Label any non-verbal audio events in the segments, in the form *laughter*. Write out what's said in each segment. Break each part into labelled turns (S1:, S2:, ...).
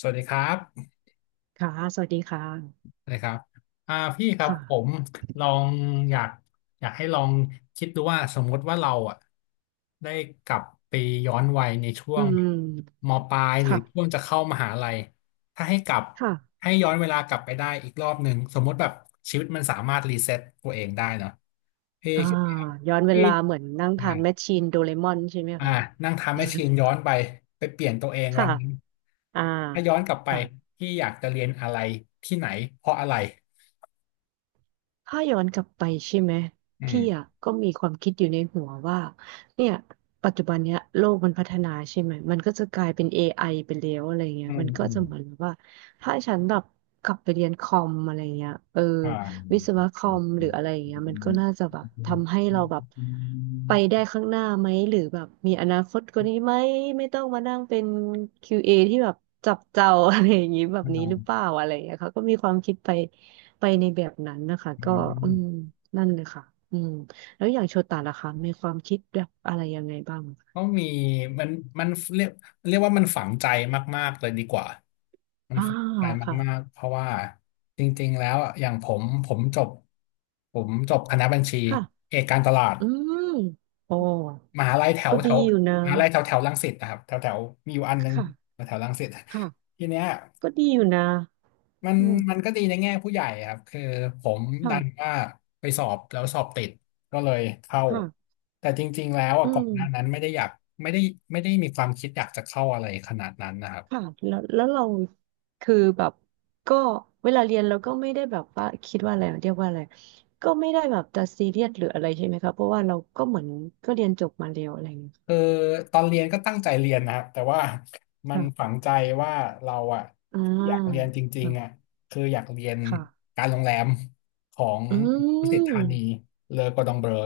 S1: สวัสดีครับ
S2: ค่ะ สวัสดีค่ะ
S1: สวัสดีครับพี่ครับผม
S2: ค่ะ
S1: ลองอยากอยากให้ลองคิดดูว่าสมมติว่าเราอ่ะได้กลับไปย้อนวัยในช่ว
S2: อื
S1: ง
S2: ม
S1: มปลายหรือช่ว
S2: ค่ะ
S1: งจะเข้ามหาลัยถ้าให้กลับ
S2: ค่ะ
S1: ให้ย้อนเวลากลับไปได้อีกรอบหนึ่งสมมติแบบชีวิตมันสามารถรีเซ็ตตัวเองได้เนาะพี่
S2: อ่า
S1: คิดว่า
S2: ย้อนเว
S1: พี่
S2: ลาเหมือนนั่ง
S1: ได้
S2: ทานแมชชีนโดเรมอนใช่ไหม
S1: อ่า
S2: คะ
S1: นั่งทำให้
S2: *laughs*
S1: ชีนย้อนไปไปเปลี่ยนตัวเองวั
S2: ค่ะ
S1: นนั้น
S2: อ่า
S1: ถ้าย้อนกลับไป
S2: ค่ะ
S1: พี่อยากจะเรียนอะไรที่ไหนเพราะอะไร
S2: ถ้าย้อนกลับไปใช่ไหม
S1: อื
S2: พี่อ่ะ
S1: ม
S2: ก็มีความคิดอยู่ในหัวว่าเนี่ยปัจจุบันเนี้ยโลกมันพัฒนาใช่ไหมมันก็จะกลายเป็น AI ไอไปแล้วอะไรเงี้
S1: อื
S2: ย
S1: ม
S2: มันก็
S1: อืม
S2: จะเหมือนแบบว่าถ้าฉันแบบกลับไปเรียนคอมอะไรเงี้ยเออ
S1: อ่าอ
S2: วิศวะคอ
S1: ืม
S2: มหรืออะไรเงี้ยมันก็น่าจะแบบทำให้เราแบบ
S1: อ
S2: ไป
S1: ื
S2: ได้ข้างหน้าไหมหรือแบบมีอนาคตกว่านี้ไหมไม่ต้องมานั่งเป็นคิวเอที่แบบจับเจ้า *laughs* อะไรอย่างงี้แบบนี้หรือเปล่าอะไรเงี้ยเขาก็มีความคิดไป ไปในแบบนั้นนะคะก็
S1: ม
S2: อืมนั่นเลยค่ะอืมแล้วอย่างโชตะล่ะคะมีความคิดแบบอะไรยังไงบ้างคะ
S1: ก็มีมันมันเรียกเรียกว่ามันฝังใจมากๆเลยดีกว่ามัน
S2: อ่า
S1: ฝังใจ
S2: ค่ะ
S1: มากๆเพราะว่าจริงๆแล้วอะอย่างผมจบคณะบัญชี
S2: ค่ะ
S1: เอกการตลาด
S2: อืมโอ้
S1: มหาลัยแถว
S2: ก็
S1: แถ
S2: ดี
S1: ว
S2: อยู่นะ
S1: มหาลัยแถวแถวรังสิตนะครับแถวแถวมีอยู่อันนึง
S2: ค่ะ
S1: แถวแถวรังสิต
S2: ค่ะ
S1: ทีเนี้ย
S2: ก็ดีอยู่นะ
S1: มัน
S2: อืม
S1: มันก็ดีในแง่ผู้ใหญ่ครับคือผมดัน
S2: ค่ะ
S1: ว่าไปสอบแล้วสอบติดก็เลยเข้า
S2: ค่ะ
S1: แต่จริงๆแล้วอ่ะ
S2: อื
S1: ก่อน
S2: ม
S1: หน้านั้นไม่ได้อยากไม่ได้ไม่ได้มีความคิดอยากจะเข้าอะไรขนาดนั้นนะครับ
S2: ค่ะแล้วเราคือแบบก็เวลาเรียนเราก็ไม่ได้แบบว่าคิดว่าอะไรเรียกว่าอะไรก็ไม่ได้แบบจะซีเรียสหรืออะไรใช่ไหมคะเพราะว่าเราก็เหมือนก็เรียนจบมาแล้วอะไรอย่างเงี้ย
S1: คือตอนเรียนก็ตั้งใจเรียนนะครับแต่ว่ามัน
S2: ค่ะ
S1: ฝังใจว่าเราอ่ะ
S2: อ่
S1: ที่อยากเรีย
S2: า
S1: นจริงๆอ่ะ
S2: ค่ะ
S1: คืออยากเรียน
S2: ค่ะ
S1: การโรงแรมของ
S2: อื
S1: ดุสิตธานี
S2: ม
S1: เลอกอร์ดองเบลอ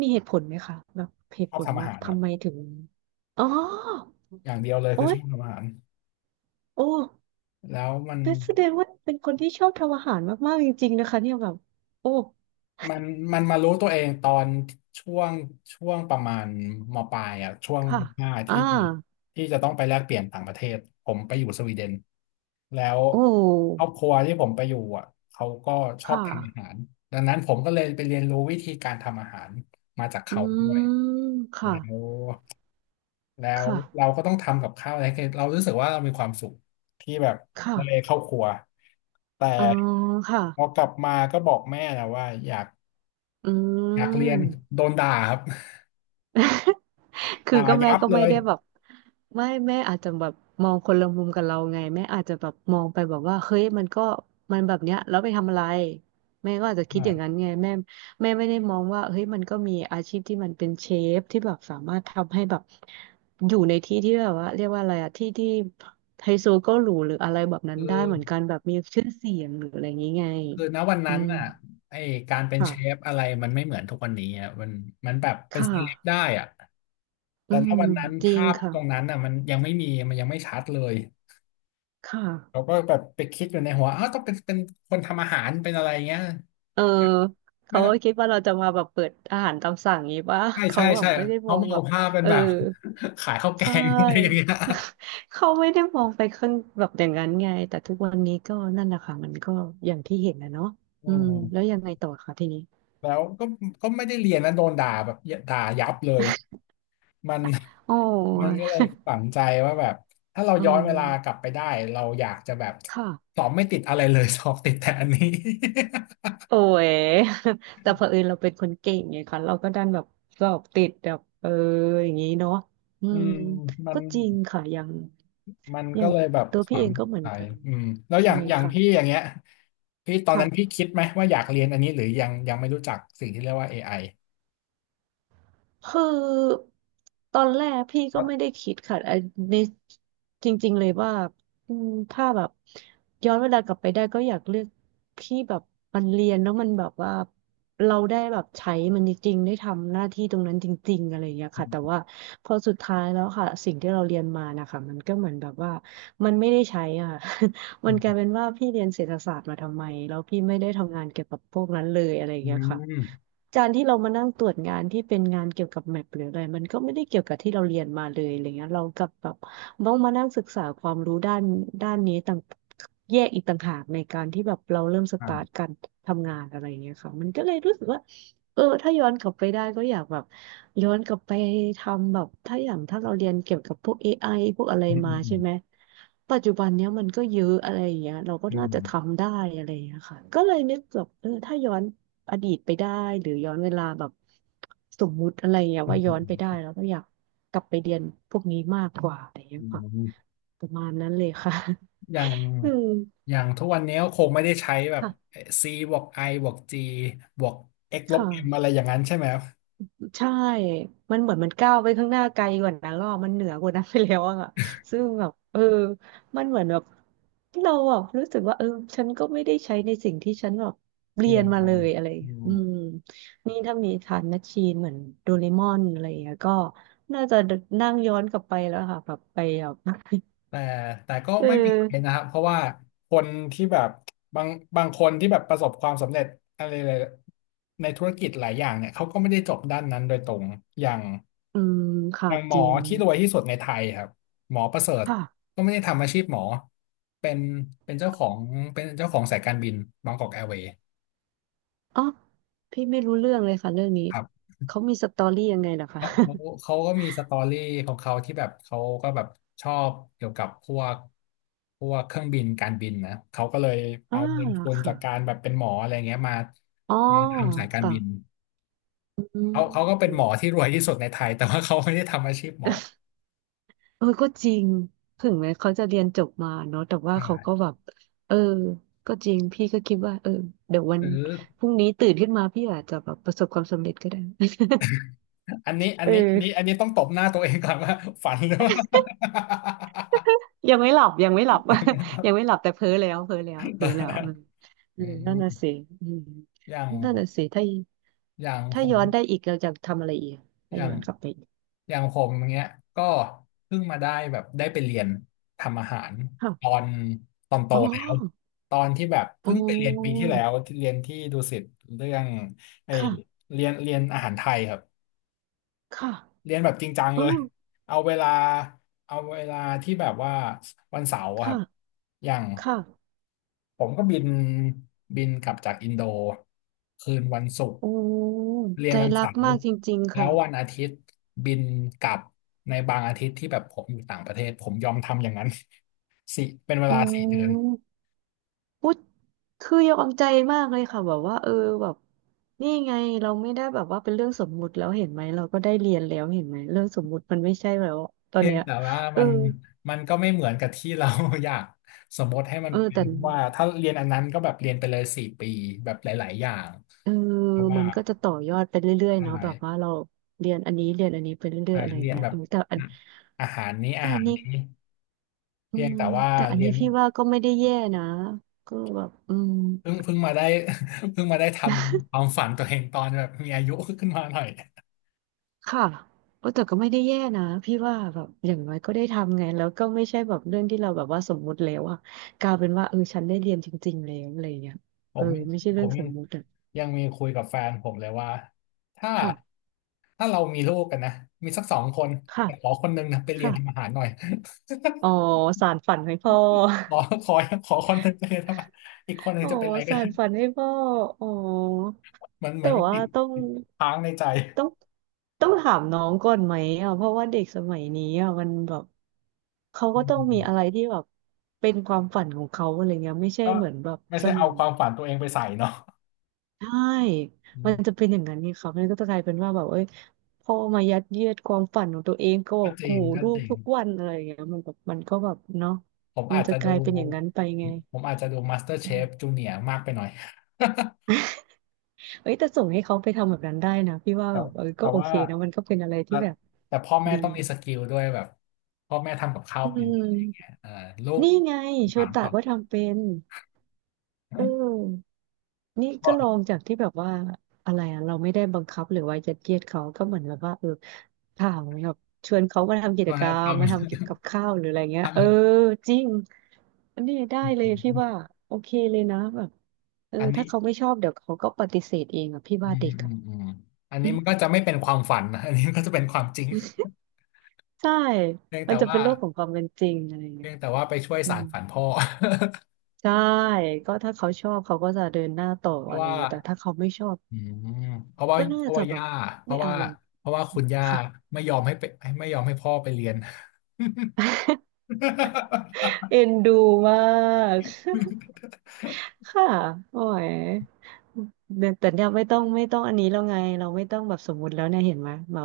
S2: มีเหตุผลไหมคะแบบเห
S1: ช
S2: ตุ
S1: อ
S2: ผ
S1: บ
S2: ล
S1: ทำอา
S2: ว่า
S1: หารครั
S2: ทำไม
S1: บ
S2: ถึงอ๋อ
S1: อย่างเดียวเลย
S2: โอ๊
S1: คือช
S2: ย
S1: อบทำอาหาร
S2: โอ้
S1: แล้วมัน
S2: เป็นแสดงว่าเป็นคนที่ชอบทำอาหารมากๆจริงๆนะคะเนี่ยแบบโอ้
S1: มันมันมารู้ตัวเองตอนช่วงช่วงประมาณมปลายอ่ะช่วง
S2: ค่ะ
S1: ม.5
S2: อ่า
S1: ที่ที่จะต้องไปแลกเปลี่ยนต่างประเทศผมไปอยู่สวีเดนแล้ว
S2: โอ
S1: คร
S2: ้
S1: อบครัวที่ผมไปอยู่อ่ะเขาก็ช
S2: ค
S1: อบทำอาหา
S2: ่ะ
S1: รดังนั้นผมก็เลยไปเรียนรู้วิธีการทำอาหารมาจาก
S2: อื
S1: เขาด้
S2: ม
S1: วย
S2: ค่ะ
S1: แล้วแล้ว
S2: ค่ะ
S1: เราก็ต้องทำกับข้าวอะไรให้เรารู้สึกว่าเรามีความสุขที่แบบได้
S2: ค่ะ
S1: เข้าครัวแต่
S2: อ๋อค่ะ
S1: พอกลับมาก็บอกแม่นะว่าอยาก
S2: อื
S1: อยากเรียน
S2: ม
S1: โดนด่าครับ
S2: *laughs*
S1: *laughs*
S2: คือ
S1: ด่า
S2: ก็แม่
S1: ยับ
S2: ก็
S1: เล
S2: ไม่
S1: ย
S2: ได้แบบไม่แม่อาจจะแบบมองคนละมุมกับเราไงแม่อาจจะแบบมองไปแบบว่าเฮ้ยมันก็มันแบบเนี้ยแล้วไปทำอะไรแม่ก็อาจจะคิดอย่างนั้น
S1: อ่า
S2: ไงแม่แม่ไม่ได้มองว่าเฮ้ยมันก็มีอาชีพที่มันเป็นเชฟที่แบบสามารถทำให้แบบอยู่ในที่ที่แบบว่าเรียกว่าอะไรอะที่ที่ไฮโซก็หรูหรืออะไรแบบนั้
S1: คื
S2: น
S1: อ
S2: ได้เหมือนกันแบบมีชื่อเสียงหรืออะไรอย่างงี้ไง
S1: คือณวัน
S2: อื
S1: นั้น
S2: ม
S1: อ่ะไอการเป็น
S2: ค่ะ
S1: เชฟอะไรมันไม่เหมือนทุกวันนี้อ่ะมันแบบเป็น
S2: ค่ะ
S1: เซเลบได้อ่ะ
S2: อื
S1: แต่ณ
S2: ม
S1: วันนั้น
S2: จริง
S1: ภาพ
S2: ค่ะ
S1: ตรงนั้นอ่ะมันยังไม่มีมันยังไม่ชัดเลย
S2: ค
S1: เรา
S2: ่ะ
S1: ก็แบบไปคิดอยู่ในหัวอ้าวต้องเป็นคนทำอาหารเป็นอะไรเงี้ย
S2: เออ
S1: ไม่
S2: เขา
S1: ต้อ
S2: ก็
S1: ง
S2: คิดว่าเราจะมาแบบเปิดอาหารตามสั่งงี้ป่ะ
S1: ใช่
S2: *laughs* เขา
S1: ใช่
S2: แบบ
S1: ใช่
S2: ไม่ได้ม
S1: เขา
S2: อง
S1: มอ
S2: แบ
S1: ง
S2: บ
S1: ภาพเป็น
S2: เออ
S1: แบบ *laughs* ขายข้าวแก
S2: ใช่
S1: งอะไรอย่างเงี้ย
S2: *laughs* เขาไม่ได้มองไปข้างแบบอย่างนั้นไงแต่ทุกวันนี้ก็นั่นแหละค่ะมันก็อย่างที่เห็นนะเนาะ
S1: อื
S2: อืมแล้ว
S1: ม
S2: ยังไงต่อคะทีนี้
S1: แล้วก็ไม่ได้เรียนนะโดนด่าแบบด่ายับเลย มัน
S2: โอ้
S1: *laughs* มันก็เล
S2: ย
S1: ยฝังใจว่าแบบถ้าเรา
S2: อื
S1: ย้อนเวลากลับ
S2: ม
S1: ไปได้เราอยากจะแบบ
S2: ค่ะ
S1: สอบไม่ติดอะไรเลย *laughs* สอบติดแต่อันนี้
S2: โอ้ย *laughs* แต่เผอิญเราเป็นคนเก่งไงคะเราก็ดันแบบสอบติดแบบเอออย่างนี้เนาะอื
S1: *laughs* อื
S2: ม
S1: มมัน
S2: ก็จริงค่ะอย่าง
S1: มัน
S2: อ
S1: ก็
S2: ย่าง
S1: เลยแบบ
S2: ตัวพี่
S1: ฝั
S2: เอ
S1: ง
S2: งก็เหมือ
S1: ใจ
S2: นกัน
S1: อืมแล้วอ
S2: ใช่
S1: ย่างอย่าง
S2: ค่ะ
S1: พี่อย่างเงี้ยพี่ตอนนั้นพี่
S2: ค่ะ
S1: คิดไหมว่าอยากเรียนอันนี้หรือยังยังไม่รู้จักสิ่งที่เรียกว่า AI
S2: คือตอนแรกพี่
S1: เพ
S2: ก็
S1: ราะ
S2: ไม่ได้คิดค่ะไอัในจริงๆเลยว่าอืมถ้าแบบย้อนเวลากลับไปได้ก็อยากเลือกที่แบบมันเรียนแล้วมันแบบว่าเราได้แบบใช้มันจริงๆได้ทำหน้าที่ตรงนั้นจริงๆอะไรอย่างเงี้ยค่ะแต่
S1: อ
S2: ว่าพอสุดท้ายแล้วค่ะสิ่งที่เราเรียนมานะคะมันก็เหมือนแบบว่ามันไม่ได้ใช้อ่ะ *laughs* มั
S1: ื
S2: นกลา
S1: ม
S2: ยเป็นว่าพี่เรียนเศรษฐศาสตร์มาทำไมแล้วพี่ไม่ได้ทำงานเกี่ยวกับพวกนั้นเลยอะไรอย่า
S1: อื
S2: งเงี้ย
S1: ม
S2: ค่ะ
S1: อืม
S2: การที่เรามานั่งตรวจงานที่เป็นงานเกี่ยวกับแมปหรืออะไรมันก็ไม่ได้เกี่ยวกับที่เราเรียนมาเลยอะไรเงี้ยเรากลับแบบต้องมานั่งศึกษาความรู้ด้านนี้ต่างแยกอีกต่างหากในการที่แบบเราเริ่มสตาร์ท
S1: อ่า
S2: การทำงานอะไรเงี้ยค่ะมันก็เลยรู้สึกว่า เออถ้าย้อนกลับไปได้ก็อยากแบบย้อนกลับไปทำแบบถ้าอย่างถ้าเราเรียนเกี่ยวกับพวก AI พวกอะไร
S1: อืม
S2: มา
S1: อื
S2: ใช่
S1: ม
S2: ไหมปัจจุบันเนี้ยมันก็เยอะอะไรอย่างเงี้ยเราก็
S1: อื
S2: น่าจะ
S1: ม
S2: ทำได้อะไรอย่างเงี้ยค่ะก็เลยนึกแบบเออถ้าย้อนอดีตไปได้หรือย้อนเวลาแบบสมมุติอะไรอย่างเงี้ย
S1: อืม
S2: ว่า
S1: อื
S2: ย้อนไปได้
S1: ม
S2: แล้วก็อยากกลับไปเรียนพวกนี้มากกว่าอะไรอย่างเงี้
S1: อื
S2: ยค่ะ
S1: ม
S2: ประมาณนั้นเลยค่ะ
S1: อย่าง
S2: *laughs* อืม
S1: อย่างทุกวันนี้ก็คงไม่ได้ใช้แบบ
S2: ค่ะ
S1: c บวก i บวก g บวก x
S2: ค
S1: ลบ m อะ
S2: ่ะ
S1: ไรอย่างนั้นใช่ไหมครับ
S2: ใช่มันเหมือนมันก้าวไปข้างหน้าไกลกว่านั้นแล้วอะมันเหนือกว่านั้นไปแล้วอะซึ่งแบบเออมันเหมือนแบบเราอะรู้สึกว่าเออฉันก็ไม่ได้ใช้ในสิ่งที่ฉันแบบเรี
S1: เรี
S2: ย
S1: ย
S2: น
S1: น
S2: มา
S1: มั
S2: เล
S1: น
S2: ยอะไรอย่าง
S1: อื
S2: เงี้ย
S1: ม
S2: อืมนี่ถ้ามีฐานนัชชีนเหมือนโดเรมอนอะไรอย่างเงี้ยก็น่าจะนั่งย้อนกลับไปแล้วค่ะแบบไปแบบ *laughs*
S1: แต่แต่ก็
S2: เออ
S1: ไม่เป็นไรนะครับเพราะว่า
S2: ค่ะ
S1: คนที่แบบบางบางคนที่แบบประสบความสำเร็จอะไรหลายในธุรกิจหลายอย่างเนี่ยเขาก็ไม่ได้จบด้านนั้นโดยตรงอย่าง
S2: อืม
S1: อ
S2: ค่ะ
S1: ย่างหม
S2: จ
S1: อ
S2: ริง
S1: ที่รวยที่สุดในไทยครับหมอประเสริฐ
S2: ค่ะ
S1: ก็ไม่ได้ทำอาชีพหมอเป็นเป็นเจ้าของเป็นเจ้าของสายการบินบางกอกแอร์เวย์
S2: อ๋อพี่ไม่รู้เรื่องเลยค่ะเรื่องนี้
S1: ครับ
S2: เขามีสตอรี่ยังไงเหรอคะ
S1: เขาเขาเขาก็มีสตอรี่ของเขาที่แบบเขาก็แบบชอบเกี่ยวกับพวกเครื่องบินการบินนะเขาก็เลย
S2: *laughs* อ่า
S1: เอาเงินทุน
S2: ค่ะ
S1: จากการแบบเป็นหมออะไรเงี้ยมา
S2: อ๋อ
S1: มาทำสายการ
S2: ค่ะ
S1: บิน
S2: อื
S1: เขาก็เป็นหม
S2: ม
S1: อที่รวยที่สุดในไทยแต่ว่าเขาไม่ได้ทำอาชีพหมอ
S2: เออก็จริงถึงแม้เขาจะเรียนจบมาเนาะแต่ว่าเขา
S1: ใช่
S2: ก็แบบเออก็จริงพี่ก็คิดว่าเดี๋ยววั
S1: ห
S2: น
S1: รือ
S2: พรุ่งนี้ตื่นขึ้นมาพี่อาจจะแบบประสบความสำเร็จก็ได้ *laughs* เอ
S1: อัน
S2: อ
S1: นี้ต้องตบหน้าตัวเองก่อนว่าฝันหรือว่า
S2: ยังไม่หลับ *laughs* ยังไม่หลับแต่เพ้อแล้วเพ้อแล้วเพ้อแล้วเออ
S1: *laughs*
S2: เออ
S1: อื
S2: นั่
S1: ม
S2: นน่ะสิอืม
S1: อย่าง
S2: นั่นน่ะสิถ้า
S1: อย่างผ
S2: ถ้า
S1: ม
S2: ย้อนได้อีกเราจะทำอะไรอีก
S1: อ
S2: ถ้า
S1: ย่า
S2: ย้
S1: ง
S2: อนกลับไปอีก
S1: อย่างผมอย่างเงี้ยก็เพิ่งมาได้แบบได้ไปเรียนทำอาหารตอ
S2: ค่ะ
S1: นตอนโต
S2: อ๋อ
S1: แล้วตอนที่แบบ
S2: อ๋
S1: เพิ่งไปเรียนปี
S2: อ
S1: ที่แล้วที่เรียนที่ดุสิตเรื่องไอ
S2: ค่ะ
S1: เรียนอาหารไทยครับ
S2: ค่ะ
S1: เรียนแบบจริงจัง
S2: อ๋
S1: เล
S2: อ
S1: ยเอาเวลาเอาเวลาที่แบบว่าวันเสาร์อะครับ
S2: ค่ะ
S1: อย่าง
S2: ค่ะ
S1: ผมก็บินกลับจากอินโดคืนวันศุกร์
S2: โอ้
S1: เรีย
S2: ใจ
S1: นวัน
S2: รั
S1: เสา
S2: ก
S1: ร์
S2: มากจริงๆ
S1: แล้ว
S2: ค่ะ
S1: วันอาทิตย์บินกลับในบางอาทิตย์ที่แบบผมอยู่ต่างประเทศผมยอมทำอย่างนั้น *laughs* สิเป็นเวลา
S2: โอ้
S1: 4 เดือน
S2: พูดคือยอมใจมากเลยค่ะแบบว่าเออแบบนี่ไงเราไม่ได้แบบว่าเป็นเรื่องสมมุติแล้วเห็นไหมเราก็ได้เรียนแล้วเห็นไหมเรื่องสมมุติมันไม่ใช่แล้วตอน
S1: เพียง
S2: เนี้ย
S1: แต่ว่า
S2: เอ
S1: มั
S2: อ
S1: นมันก็ไม่เหมือนกับที่เรา *laughs* อยากสมมติให้มั
S2: เอ
S1: น
S2: อ
S1: เป็
S2: แต่
S1: นว่าถ้าเรียนอันนั้นก็แบบเรียนไปเลย4 ปีแบบหลายๆอย่าง
S2: เออ
S1: เพราะว่า
S2: มันก็จะต่อยอดไปเรื่อยๆ
S1: ใช่
S2: เนาะแบบว่าเราเรียนอันนี้เรียนอันนี้ไปเรื่อ
S1: ใช่
S2: ยๆอะไรอ
S1: เรี
S2: ย่าง
S1: ยน
S2: เงี้ย
S1: แบบ
S2: เออแต่อัน
S1: อาหารนี้
S2: แต่
S1: อา
S2: อั
S1: หา
S2: น
S1: ร
S2: นี้
S1: นี้
S2: อื
S1: เพียง
S2: ม
S1: แต่ว่า
S2: แต่อัน
S1: เรี
S2: นี้
S1: ยน
S2: พี่ว่าก็ไม่ได้แย่นะก็แบบอืม
S1: เพิ่งมาได้ *laughs* เพิ่งมาได้ทำค
S2: *laughs*
S1: วามฝันตัวเองตอนแบบมีอายุขึ้นมาหน่อย
S2: ค่ะเออแต่ก็ไม่ได้แย่นะพี่ว่าแบบอย่างน้อยก็ได้ทำไงแล้วก็ไม่ใช่แบบเรื่องที่เราแบบว่าสมมุติแล้วอะกลายเป็นว่าเออฉันได้เรียนจริงๆแล้วอะไรอย่างเงี้ย
S1: ผ
S2: เออ
S1: ม
S2: ไม่ใช่
S1: ผ
S2: เรื่อง
S1: ม
S2: ส
S1: ยัง
S2: มมุติอะ
S1: ยังมีคุยกับแฟนผมเลยว่าถ้า
S2: ค่ะ
S1: ถ้าเรามีลูกกันนะมีสัก2 คน
S2: ค่ะ
S1: แต่ขอคนหนึงนะไปเรีย
S2: ค่ะ
S1: นทำอาหารหน่อย
S2: อ๋อสานฝันให้พ่อ
S1: *laughs* ขอขอขอคนหนึงไปเรียนทำอาหารอีกคนหนึ
S2: *laughs*
S1: ง
S2: อ๋อ
S1: จะเป็นอะไรก็
S2: สา
S1: ได้
S2: นฝันให้พ่ออ๋อ
S1: เหมือนเหมื
S2: แต่
S1: อนมัน
S2: ว่า
S1: ติด
S2: ต้อง
S1: ติดค้างในใจ
S2: ต้องต้องถามน้องก่อนไหมอ่ะเพราะว่าเด็กสมัยนี้อ่ะมันแบบเขา
S1: อื
S2: ก็ต้องมี
S1: ม
S2: อะไรที่แบบเป็นความฝันของเขาอะไรเงี้ยไม่ใช่
S1: ก็
S2: เหมือนแบบ
S1: ไม่
S2: ส
S1: ใช่เอา
S2: มัย
S1: ความฝันตัวเองไปใส่เนาะ
S2: ใช่
S1: อื
S2: มัน
S1: ม
S2: จะเป็นอย่างนั้นนี่ครับมันก็จะกลายเป็นว่าแบบเอ้ยพ่อมายัดเยียดความฝันของตัวเองก็บ
S1: ก็
S2: อก
S1: จริ
S2: หู
S1: งก็
S2: ลู
S1: จ
S2: ก
S1: ริง
S2: ทุกวันอะไรอย่างเงี้ยมันแบบมันก็แบบเนาะ
S1: ผม
S2: มั
S1: อา
S2: น
S1: จ
S2: จะ
S1: จะ
S2: ก
S1: ดู
S2: ลายเป็นอย่างนั้นไปไง
S1: ผมอาจจะดู
S2: อื
S1: MasterChef
S2: ม
S1: Junior มากไปหน่อย *laughs*
S2: เอ้ยแต่ส่งให้เขาไปทำแบบนั้นได้นะพี่ว่า
S1: แต่
S2: แบบเออก็
S1: แต่
S2: โอ
S1: ว่า
S2: เคนะมันก็เป็นอะไร
S1: แต่
S2: ที่แบบ
S1: แต่พ่อแม่
S2: ดี
S1: ต้องมีสกิลด้วยแบบพ่อแม่ทำกับข้าว
S2: อื
S1: เป็นอะไรอย่างเงี้ย
S2: ม
S1: เออลูก
S2: นี่ไงโช
S1: ถาม
S2: ตะ
S1: แบบ
S2: ก็ทำเป็นเออนี่
S1: ก็
S2: ก็ลองจากที่แบบว่าอะไรอะเราไม่ได้บังคับหรือว่ายัดเยียดเขาก็เหมือนแบบว่าเออถามแบบชวนเขามาทำกิจ
S1: ก็
S2: กร
S1: ท
S2: รมมาทำเก็บ
S1: ำ
S2: กับข้าวหรืออะไรเงี้ยเออ
S1: *laughs* ทำ
S2: จริงอันนี้ได้เลยพี่ว่าโอเคเลยนะแบบเออ
S1: อันนี้
S2: ถ้าเขาไม่ชอบเดี๋ยวเขาก็ปฏิเสธเองอ่ะพี่
S1: อื
S2: ว่า
S1: ม
S2: เด็ก
S1: อื
S2: อ่ะ
S1: มอืมอัน
S2: อื
S1: นี้
S2: ม
S1: มันก็จะไม่เป็นความฝัน *laughs* นะอันนี้มันก็จะเป็นความจริง
S2: ใช่
S1: เพียง
S2: มั
S1: แต่
S2: นจะเป็
S1: ว่า
S2: นโลกของความเป็นจริงอะไรเงี้
S1: เพี
S2: ย
S1: ยงแต่ว่าไปช่วย
S2: อื
S1: สา
S2: ม
S1: นฝันพ่อ *laughs*
S2: ใช่ก็ถ้าเขาชอบเขาก็จะเดินหน้าต่อ
S1: เพ
S2: อะ
S1: ราะ
S2: ไร
S1: ว่า
S2: เงี้ยแต่ถ้าเขาไม่ชอบ
S1: อืมเพราะว่า
S2: ก็น่า
S1: เพราะ
S2: จะ
S1: ว่า
S2: แบบ
S1: ย่าเพ
S2: ไม่
S1: ราะ
S2: เอา
S1: ว่า
S2: เลย
S1: เพราะว่า
S2: อื
S1: คุณ
S2: ม
S1: ย่า
S2: ค่ะ
S1: ไม่ยอมให้ไปไม่ยอมให้พ่อไปเรียน *laughs*
S2: เอ็นดูมาก *laughs* ค่ะโอ้ยแต่ยแต่เนี่ยไม่ต้องอันนี้แล้วไงเราไม่ต้องแบบสมมุติแล้วเนี่ยเห็นไหมเรา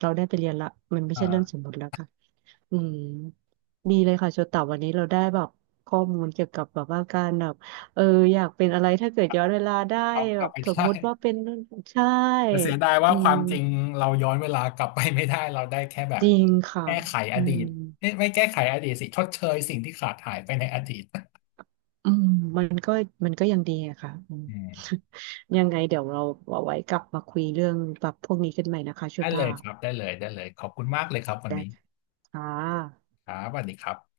S2: เราได้ไปเรียนละมันไม่ใช่เรื่องส
S1: อ่า
S2: มมุติแล้วค่ะอืมดีเลยค่ะโชตะวันนี้เราได้แบบข้อมูลเกี่ยวกับแบบว่าการแบบเอออยากเป็นอะไรถ้าเกิดย้อนเวลาได้
S1: เอาก
S2: แบ
S1: ลับ
S2: บ
S1: ไป
S2: สม
S1: ได้
S2: มุติว่าเป็นนู่นใช่
S1: แต่เสียดายว่า
S2: อื
S1: ความ
S2: ม
S1: จริงเราย้อนเวลากลับไปไม่ได้เราได้แค่แบ
S2: จ
S1: บ
S2: ริงค่ะ
S1: แก้ไขอ
S2: อื
S1: ดีต
S2: ม
S1: เอ๊ะไม่แก้ไขอดีตสิชดเชยสิ่งที่ขาดหายไปในอดีต
S2: อืมมันก็มันก็ยังดีอะค่ะอืม
S1: อืม
S2: *laughs* ยังไงเดี๋ยวเราเอาไว้กลับมาคุยเรื่องแบบพวกนี้กันใหม่นะคะ
S1: ได้เล
S2: ชุ่า
S1: ยครับได้เลยได้เลยขอบคุณมากเลยครับวัน
S2: แต่
S1: นี้
S2: ค่ะ
S1: ครับสวัสดีครับ